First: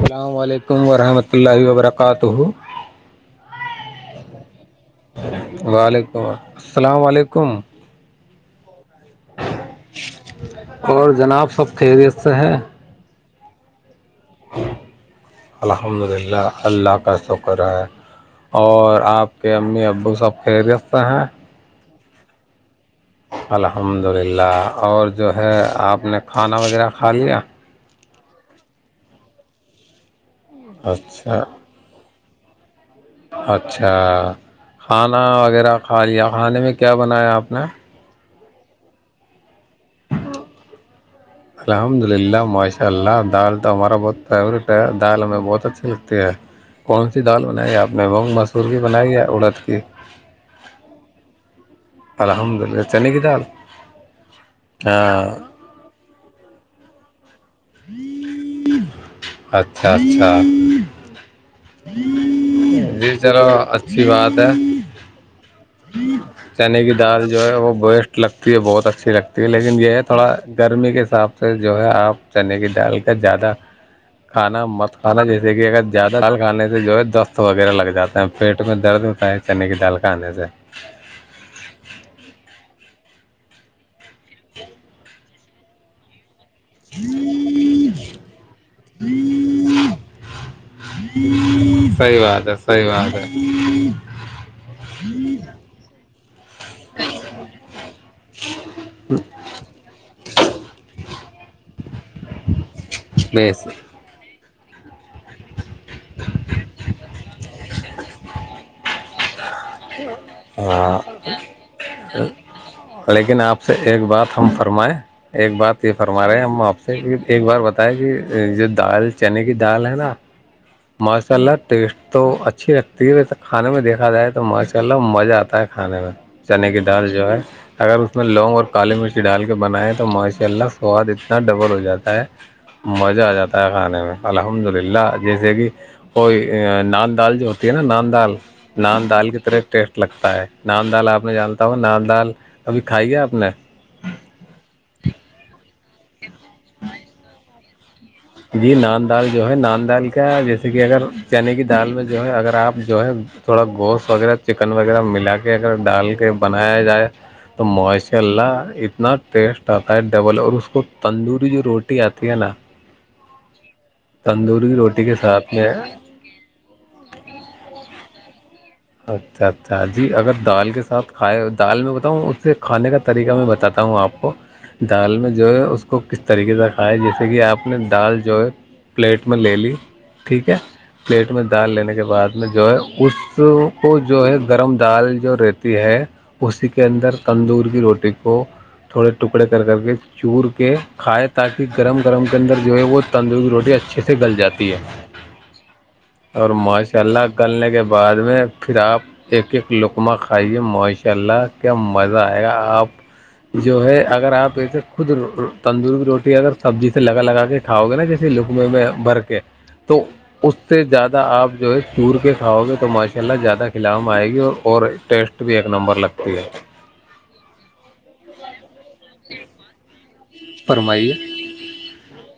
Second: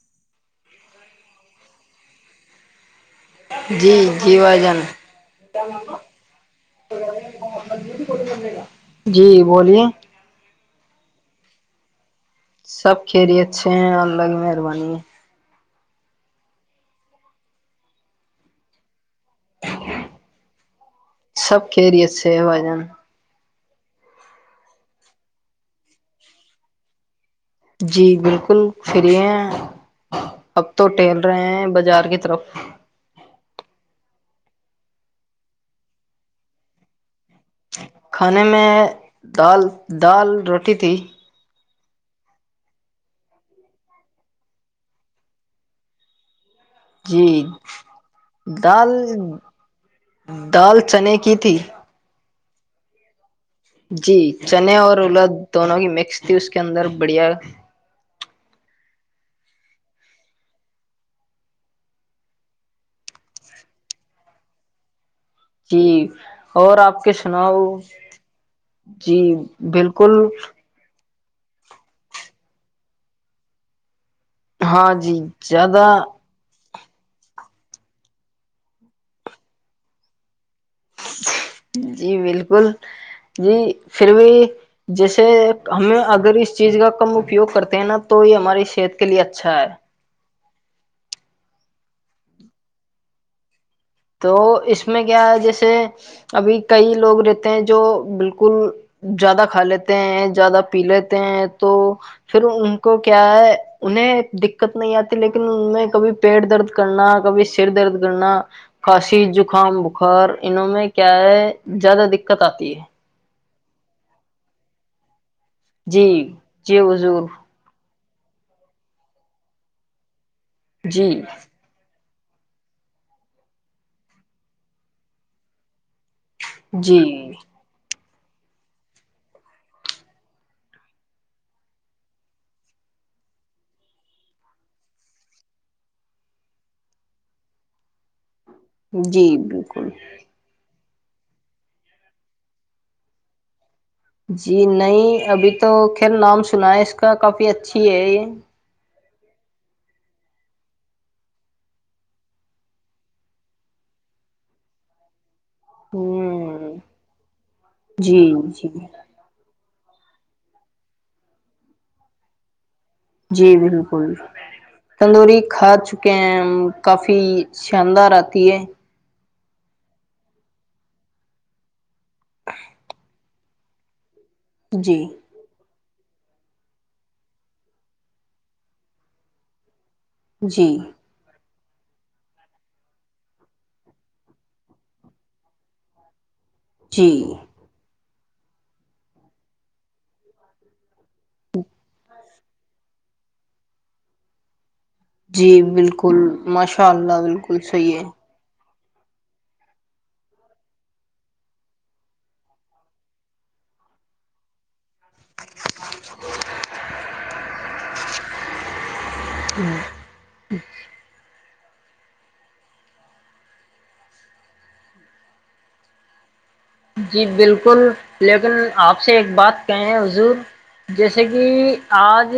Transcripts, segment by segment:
اللام علیکم لیکم وورحمۃ اللہ وبرکاتہ جی جی ب جان وعلیکم السلام علیکم جی بولیے اور جناب سب کھیریے سب کھی رہیے اچھ گ مہربانی ہے الحمد للہ اللہ کا شکر ہے اور آپ کے امی ابو سب خریتے ہیں چھ وجن [unintelligible] الحمد للہ اور جو ہے آپ نے کھانا وغیرہ کھا لیا جی بالکل فری ہیں اب تو ٹہل اچھا رہے ہیں بازار کی طرف اچھا کھانا وغیرہ کھا لیا کھانے میں کیا بنایا آپ [unintelligible] کھانے میں دال دال روٹی تھی الحمد للہ ماشاء اللہ دال تو ہمارا بہت فیوریٹ ہے دال ہمیں بہت اچھی لگتی ہے کون سی جی دال بنائی ہے آپ نے مونگ مسور کی دال بنائی ہے اڑد کی دال چنے کی تھی الحمد للہ چین کی دال جی چنے اور ہاں الد دونوں کی مکس تھی اس کے اندر بڑھیا [unintelligible] اچھا اچھا جی چلو اچھی بات ہے جی اور چنے کی آپ کے دال جو ہے سناؤ وہ وسٹ لگتی ہے بہت اچھی جی لگتی ہے لیکن یہ ہے بالکل تھوڑا گرمی کے حساب سے سے جو ہے آپ چنے کی ڈال کا زیادہ کھانا ہاں مت جی کھانا جیسے کہ اگر زیادہ زیادہال کھانے سے جو ہے دست وغیرہ لگ جاتا ہے پیٹ میں درد ہوتا ہے چنے کی دال کا آنے سے ا جی بالکل جی پھر بھی جیسے ہمیں اگر اس چیز کا کم اپیوگ کرتے ہیں نا تو یہ ہماری صحت کے لیے اچھا ہے سی بات ہے سی بات ہے تو اس میں کیا ہے جیسے ابھی کئی لوگ رہتے ہیں جو بالک بالکل زیادہ کھا لیتے ہیں زیادہ پی لیتے ہیں تو پھر ان کو کیا ہے بیس انہیں دقت نہیں آتی لیکن ان میں کبھی پیٹ درد کرنا کبھی سر درد کرنا خاسی جو زکام بخار انہوں نے میں ہاں کیا ہے زیادہ دقت آتی ہے لیکن آپ سے ایک بات ہم فرمائیں ایک بات یہ جی فرما رہے ہیں ہم آپ جی سے کہ حضور ایک بار بتائے کہ جو دال چنے کی دال ہے نا جی ماشاء اللہ ٹیسٹ تو اچھی لگتی ہے ویسے کھانے میں دیکھا جائے تو ماشاء اللہ مزہ آتا ہے کھانے میں چنے کی دال جو جی ہے اگر اس میں لونگ اور کالی مرچی ڈال کے بنائے تو ماشاء اللہ سواد اتنا ڈبل ہو جاتا ہے مزہ آ جاتا ہے کھانے میں الحمد للہ جیسے کی کوئی نان دال جو ہوتی ہے نا نان دال نان دال جی کی طرح بالکل ٹیسٹ لگتا ہے نان دال آپ نے جانتا ہوں نان دال کبھی کھائی ہے آپ نے جی نہیں ابھی تو خیر نام سنا ہے اس کا کافی اچھی ہے یہ جی نان دال جو ہے نان دال کیا ہے جیسے کہ اگر چنے کی دال میں جو ہے اگر آپ جو ہے تھوڑا گوشت وغیرہ چکن وغیرہ ملا کے اگر ڈال کے ہ بنایا جائے تو ماشاء جی جی اللہ اتنا ٹیسٹ ڈبل اور اس کو تندوری جو روٹی آتی ہے نا جی جی تندوری روٹی کے تندوری ساتھ کھا میں چکے ہیں کافی شاندار ہوتی ہے اچھا اچھا جی اگر دال کے ساتھ کھائے دال میں بتاؤں اسے کھانے کا طریقہ میں بتاتا ہوں آپ کو جی دال میں جو ہے اس کو کس طریقے سے کھائے جیسے کہ آپ نے دال جو ہے پلیٹ میں لے لی ٹھیک ہے جی پلیٹ میں دال لینے کے بعد میں جو ہے اس وہ جو ہے گرم دال جو رہتی ہے اسی کے جی اندر تندور کی روٹی کو تھوڑے ٹکڑے کر کر کے چور کے کھائے تاکہ گرم گرم کے اندر جو ہے وہ تندوری روٹی اچھے سے گل جاتی ہے جی بالکل اور ماشاء اللہ بالکل گلنے کے صحی ہے بعد میں پھر آپ ایک ایک لقمہ کھائیے ماشاء اللہ کیا مزہ آئے گا آپ جو ہے اگر آپ ایسے خود تندوری کی روٹی اگر سبزی سے لگا لگا کے کھاؤ گے نا لکم میں برک تو اس سے زیادہ آپ جو ہے سور کے کھاؤ گے تو م کھیلا زیادہ کھلاو میں آئے گی اور ٹیسٹ بھی ایک نمبر لگتی ہے جی بالکل لیکن آپ سے ایک بات کہ ہیں حضور فرمائیے جیسے کہ آج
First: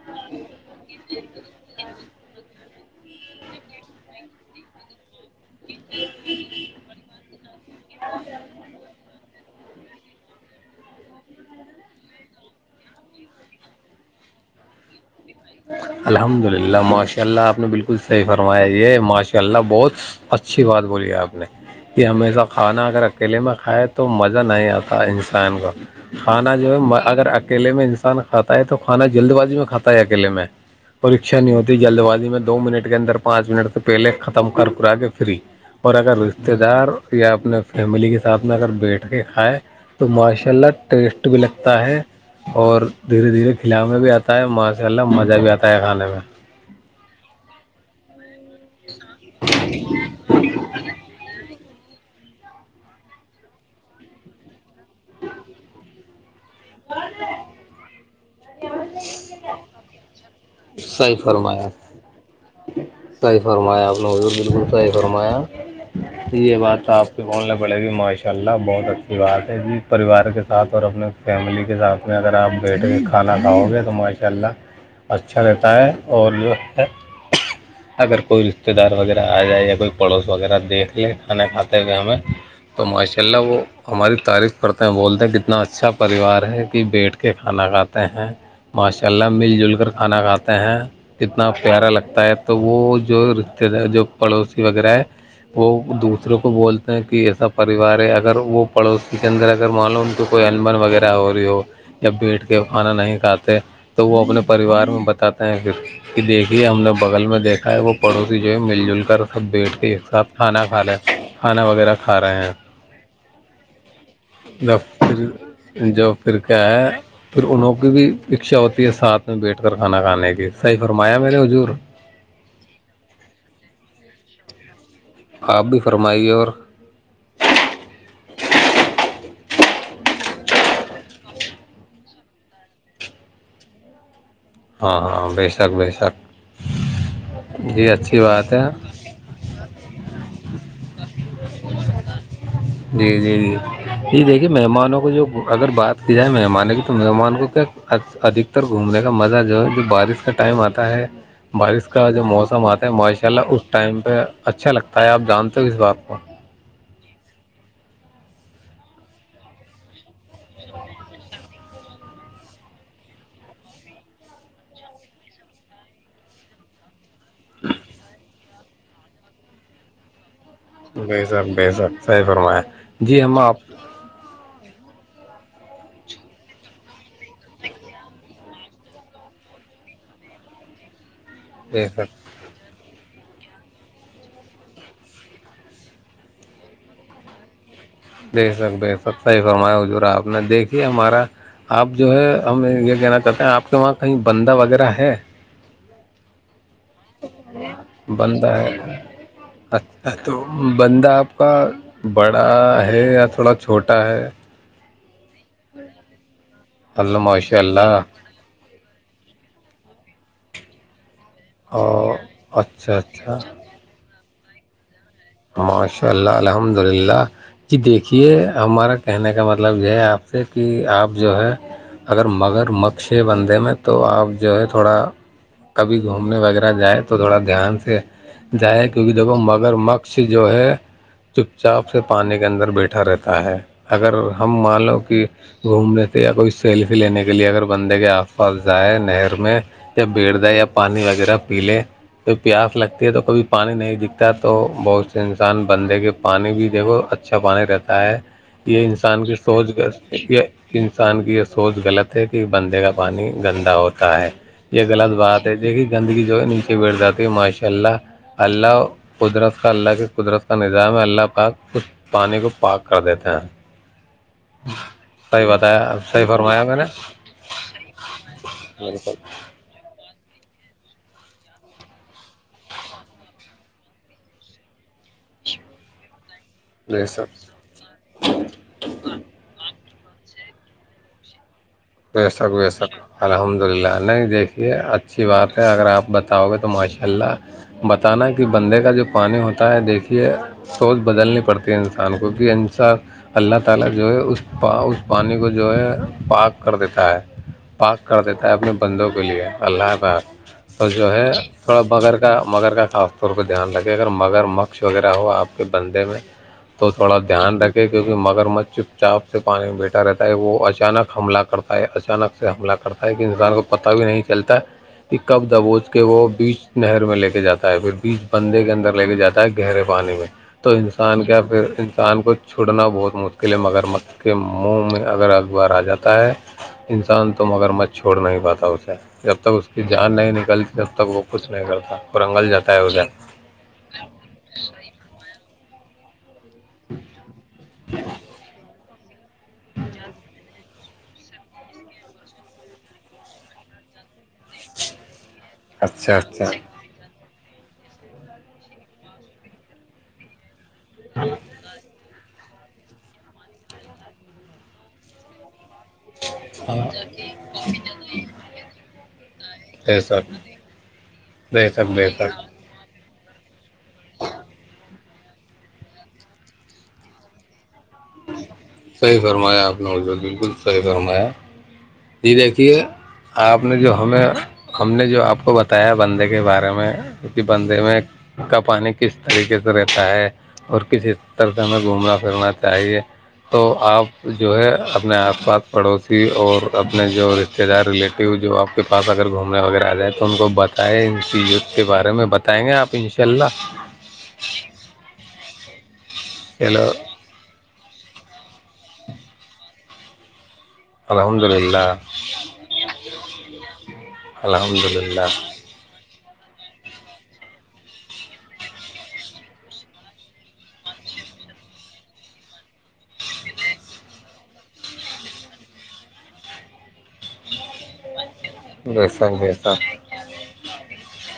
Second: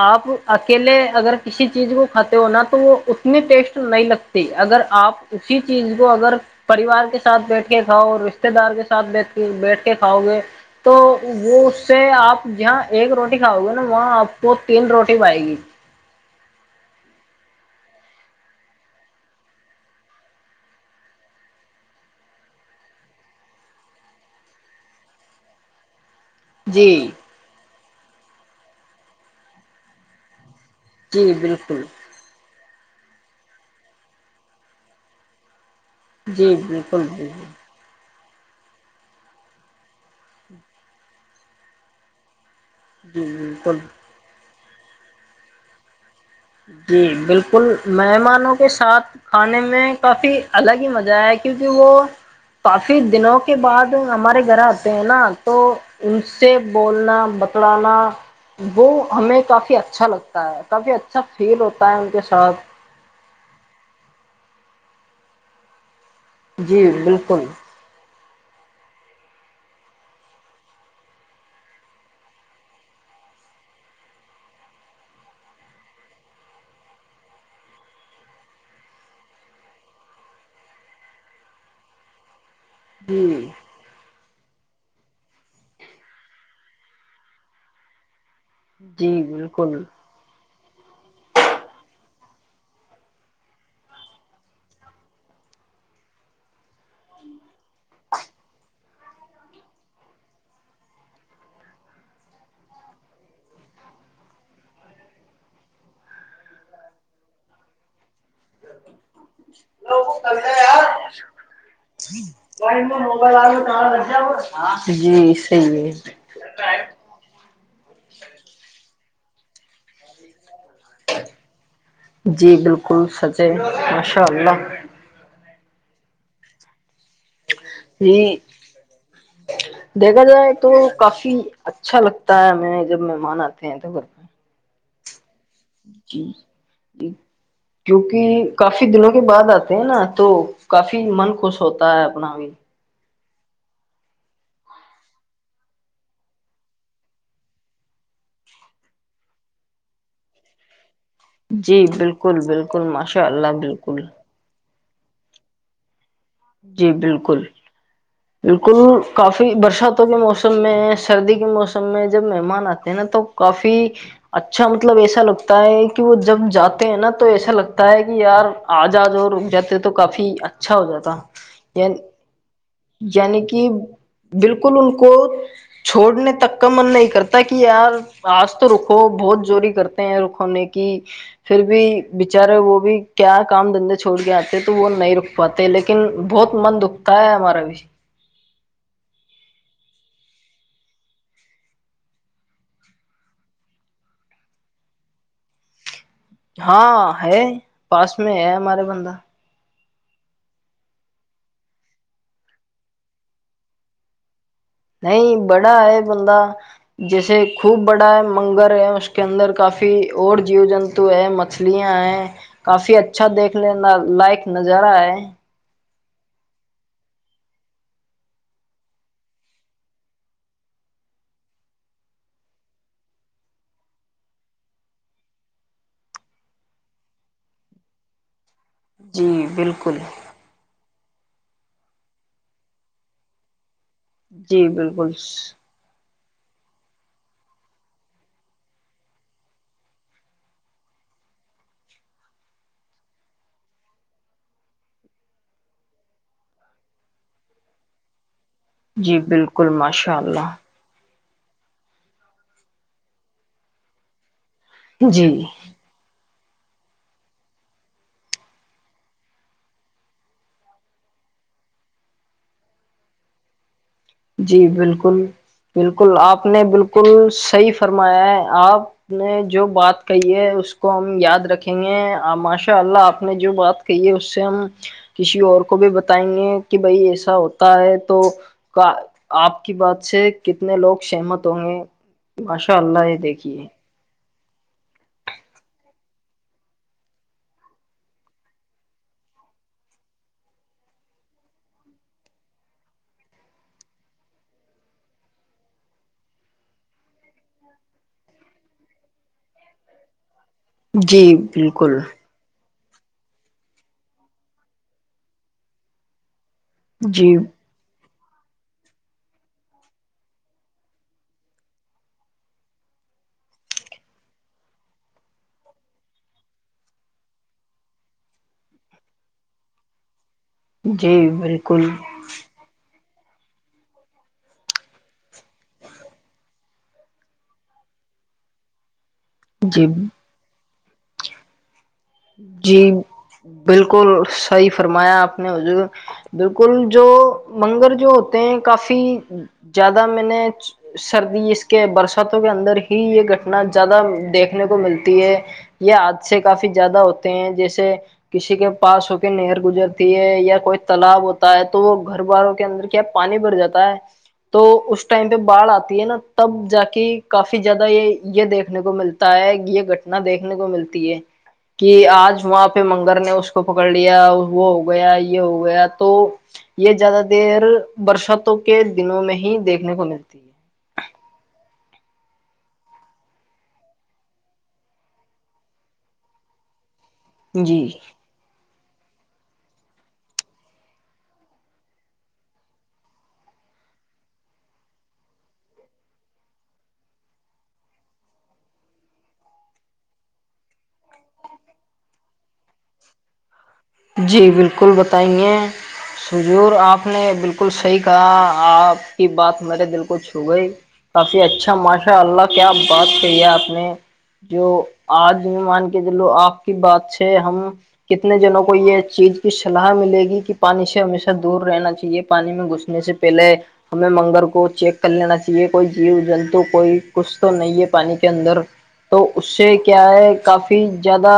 آپ اکیلے اگر کسی چیز کو کھاتے ہو نا تو وہ اتنی ٹیسٹ نہیں لگتی اگر آپ اسی چیز کو اگر پریوار کے سات بیٹ کھاؤ اور ساتھ بیٹھ بیٹھ کے کھاؤ گے تو وہ اس سے آپ جہاں ایک روٹی کھاؤ گے نا وہاں آپ کو تین روٹی پائے گی اللہ ماشاء اللہ آپ نے بالکل صحیح فرمایا یہ ماشاء اللہ بہت اچھی بات بولی آپ نے یہ ہمیشہ کھانا اگر اکیلے میں کھائے تو مزہ نہیں آتا انسان کا کھانا جو ہے جی اگر اکیلے میں انسان کھا ہے تو کانا جلد بازی میں کھا ہے اکیلے میں جی پرکشا نہیں ہوتی بالکل جلد بازی میں دو منٹ کے اندر پانچ منٹ تو پہلے ختم کر کرا کے فری اور اگر رشتے جی دار بالکل بالکل یا اپنے فیملی کے ساتھ میں اگر بیٹھ کے کھائے تو ماشاء اللہ ٹیسٹ بھی لگتا ہے اور جی دھیرے دھیرے بالکل کھلے بھی آتا ہے ماسک ال الب مزہ بھی آتا ہے کھانے میں جی بالکل مہمانوں کے ساتھ کھانے میں کافی الگ ہی مزہ ہے کہ کیونکہ وہ کافی دنوں کے بعد ہمارے گھر آتے ہیں نا تو ان سے بولنا بتڑانا وہ ہمیں کافی اچھا لگتا ہے کافی صحیح اچا فیل ہوتا ہے ان کے ساتھ اب [unintelligible] صحی فرمایا آپ بکل صحی فرمایا یہ بات جی تو آپ کے بالکل بولنا نے بڑے بھی معائش ماشاء اللہ بہت اچھی بات ہے جی پریوار کے ساتھ اور اپنے فیملی کے ساتھ میں اگر آپ بیٹھ کے کھانا کھاؤ گے تو ماشاء اللہ اچھا رہتا ہے اور جو ہے اگر کوئی رشتے دار وغیرہ آ جائے یا کوئی پڑوس وغیرہ دیکھ لے کھانا کھاتے ہوئے ہمیں تو ماشاء اللہ جی وہ ہماری تاریخ کرتے ہیں بولتے ہیں کتنا اچھا پریوار ہے کہ بیٹھ کے کھانا کھاتے ہیں ماشاء جی اللہ مل جل بالکل کر کھانا کھاتے ہیں کتنا پیارا لگتا ہے تو وہ جو رشتے دار جو پڑوسی وغیرہ ہے وہ دوسروں کو بولتے کہ ایسا پریوار ہے اگر وہ پڑوسی کے اندر اگر معلوم تو کوئی انمن وغیرہ ہو رہی ہو یا بیٹھ کے کھانا نہیں کھاتے تو وہ اپنے پریوار میں بتاتے ہیں پھر کہ دیکھیے ہم نے بغل میں دیکھا ہے وہ پڑوسی جو ہے مل جل کر سب بیٹھ کے ایک ساتھ کھانا کھا لے کھانا وغیرہ کھا رہے ہیں جب جی صحیح پھر جوب پھر کیا ہے پھر انوں کی بھی اچھا ہوتی ہے ساتھ اس میں بیٹھ کرھانا کھانے کی صحیح فرمایا میرے حضور جی بالکل سچے ماشاء اللہ آپ بھی فرمائیے اور جی دیکھا جائے تو کافی اچھا لگتا ہے ہمیں جب مہمان آتے ہیں تو گھر پہ ہاں ہاں ہاں بیس جی جی اچھی کیونکہ بات ہے کافی دنوں کے بعد آتے ہیں نا تو کافی من خوش ہوتا ہے اپنا بھی جی جی جی جی دیکھیے مہمانوں کو جو اگر بات کی جائے مہمانوں کی تو مہمان کو کیا ادھکتر گھومنے کا مزہ جو ہے جو بارش کا ٹائم آتا ہے جی بارش کا جو بالکل موسم بالکل آتا ہے ماشاء اللہ اس ٹائم بالکل پہ اچھا لگتا ہے بتائی آپ جانتے ہو اس بات کو جی بالکل بالکل کافی برساتوں کے موسم میں سردی کے موسم میں جب مہمان آتے ہیں نا تو کافی اچھا مطلب ایسا لگتا ہے کہ وہ جب جاتے ہیں نا تو ایسا لگتا ہے کہ یار آج آج اور رک جاتے تو کافی ا ب سر ب سر صحی فرمایا جی ہم یعنی آپ کہ بالکل ان کو چھوڑنے تک کا من نہیں کرتا تاک آ آج تو رکو بہت زوری کرتے ہیں رکونے کی پھر بھی بے شک بچارے وہ بھی کیا کام دھندے چھوڑ کے آتے تو وہ نہیں رک پاتے لیکن بہت من دکھتا ہے ہمارا بھی بہار کی اوج عا رہی ہے دیک سک بھائی سب صحی فرمایا ہو ج رہا آپ نے دیکھیے ہمارا آپ جو ہے ہم یہ کہنا چاہتے ہیں آپ کے وہاں کہیں بندہ وغیرہ ہے ہاں ہے پاس میں ہے ہمارا بندہ اچھا تو بندہ آپ کا بڑا ہے یا تھوڑا چھوٹا ہے نہیں بڑا ہے بندہ اللہ جیسے ماشاء خوب اللہ بڑا ہے منگر ہے اس کے اندر کافی ف اورڑ جیو جنتو ایم مچھلیاں ہیں کافی اچھا دیکھ لینا لائک نظارہ ہے ماشاء اللہ الحمد للہ جی دیکھیے ہمارا کہنے کا مطلب یہ ہے آپ سے کہ آپ جو ہے اگر مگر مقشے بندے میں تو آپ جو ہے تھوڑا کبھی گھومنے وغیرہ جائیں تو تھوڑا دھیان سے جائے کیونکہ دیکھو جی مگر بالکل مک وہ چپ چاپ سے پانی کے اندر بیٹھا رہتا ہے اگر ہم جی مانو بالکل کہ گھومنے تو یا کوئی سیلفی لینے کے لیے اگر بندے کے آس پاس جائائے نہر میں یا بیٹ دیں یا پانی وغیرہ پی لیں تو پیاس لگتی ہے تو کبھی پانی نہیں دکھتا تو بہت سے انسان بندھے کے پانی بھی دیکھو اچھا پانی رہتا ہے یہ جی انسان کی بالکل سوچ ماشاء گ یہ اللہ انسان کی یہ سوچ غلط ہے کہ بندے کا پانی گندا ہوتا ہے یہ غلط جی بات ہے یہ کہ گندگی جو نیچے بیٹھ جاتے ماشاء اللہ اللہ قدرت اس کا اللہ کی قدرت کا نظام ہے اللہ پاک خھ پانی کو پاک کر دیتے ہیں جی بالکل صحیح بتایا بالکل صحیح آپ نے فرمایا میں بالکل صحیح فرمایا ہے آپ بالکل نے جو بات کہی ہے اس کو ہم یاد رکھیں گے ماشاء اللہ آپ نے جو بات کہی ہے اس سے ہم کسی اور کو بھی بتائیں گے کہ بھائی جی سر ایسا ہوتا ہے تو آپ کی بات سے کتنے لوگ سہمت ہوں گے وسک ماشاء ویسک اللہ یہ الحمد دیکھیے للہ نہیں دیک کہ اچھی بات ہے اگر اپ بتاؤ گے تو ماشاءاللہ بتانا کہ بندے کا جو پانی ہوتا ہے دیکھیے سوز بدلنی پڑتی ہے انسان کو بھی انسان اللہ تعالی جو ہے اس پانی کو جو ہے پاک کر دیتا ہے پاک کر دیتا ہے اپنے بندوں کے لیے اللہ بار اور جو ہے جی تھوڑا بالکل بغیر کا مگر کا خاص طور پہ دھیان رکھے اگر مگر مقش وغیرہ ہو آپ کے بندے میں تو تھوڑا جی دھیان رکھے کیکہ مگر مچ چپ چاپ سے پانی میں بیٹھا رہتا ہے وہ اچانک حملہ کر کرتا ہے اچانک سے حملہ کرتا ہے کہ انسان کو پتا بھی نہیں چلتا ہے کہ کب دبوچ کے وہ بیچ نہر میں لے کے جاتا ہے پھر بیچ بندے کے اندر لے کے جاتا ہے گہرے پانی میں تو جی انسان کیا پھر بالکل انسان کو چھوڑنا بہت مشکل ہے مگر مک کے منہ میں اگر اخبار آ جاتا ہے انسان تو مگر مت چھوڑ نہیں پاتا اسے جب تک اس کی جی جان نہیں نکلتی جب تک وہ کچھ نہیں کرتا اور انگل جاتا ہے جی اسے بالکل صحیح فرمایا آپ نے حض بالکل جو منگر جو ہوتے ہیں کافی پ [unintelligible] زیادہ میں نے سردی اس کے برساتوں کے اندر ہی یہ گھٹنا زیادہ دیکھنے کو ملتی ہے یہ آج اچھا سے اچھا کافی ہوتے ہیں جیسے کسی کے پاس ہو کے نہر گزرتی ہے یا کوئی تالاب ہوتا ہے تو وہ گھر والوں کے اندر کیا پانی بھر جاتا ہے تو اس ٹائم پہ باھ آتا نا تب ہاں جا کے کافی زیادہ یہ یہ دیکھنے کو ملتا ہے یہ گھٹنا ایسا دیکھنے کو ملتی ہے بے شک کہ بے شک آج وہاں پہ لنگر نے اس کو پکڑ لیا وہ ہو گیا یہ ہو گیا تو یہ زیادہ دیر برساتوں کے صحیح دنوں میں ہی فرمایا آپ نے دیکھنے کو حضور ملتی ہے بالکل صحیح فرمایا جی دیکھیے آپ نے جو ہمیں ہم نے جو آپ کو بتایا بندے کے بارے میں بندے جی میں کا پانی کس طریقے سے رہتا ہے اور کس طرح سے ہمیں گھومنا پھرنا چاہیے تو آپ جو ہے اپنے آس پاس پڑوسی اور اپنے جو رشتے دار ریلیٹیو جو آپ کے پاس اگر گھومنے وغیرہ آ جائیں تو ان کو بتائیں ان چیت کے بارے میں بتائیں گے آپ انشاء اللہ جی بالکل بتائ گے سجور چلو آپ نے بالکل صٹھیک کہا آپ کی بات میرے دل کو چھو گئی کافی الحمد اچھا للہ ماشاء اللہ کیا بات کہی ہے آپ نے جو الحمد للہ آج مان کے جو لوگ آپ کی بات سے ہم کتنے جنوں کو کوئی یہ چیز کی سلاح ملے گی کہ پانی سے ہمیشہ دور رہنا چاہیے پانی میں گغس سے پہلے ہمیں منگل کو چیک کر لینا چاہیے کوئی جیو جنتو کوئی کچھ تو نہیں ہے پانی کے کے اندر بیسک تو اس بیسک سے کیا ہے کافی زیادہ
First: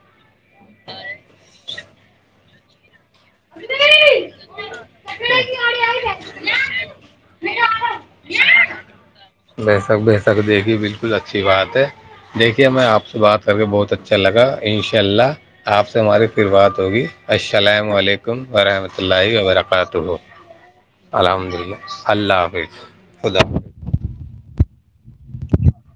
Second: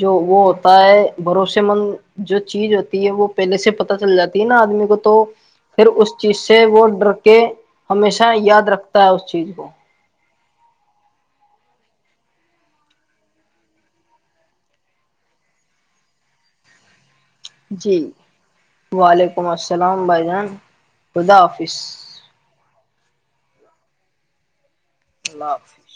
جو وہ ائے بھروسے مند جو چیز ہوتی ہے وہ پہلے سے پتا چل جاتی ہے نا آدمی کو تو پھر اس چیز سے وہ ڈر کہ ہمیشہ یاد رکھتے تا اس چیز کو تک دیکھیے بالکل اچھی بات ہے دیکھیے میں آپ سے بات کر کے بہت اچھا لگا ان شاء اللہ آپ سے ہماری پھر بات ہوگی السلام جی علیکم ورحمۃ اللہ وعلیکم وبرکاتہ السلام بھائی جان خدا الحمد حافظ اللہ اللہ حافظ خدا حاظ اللہ حافظ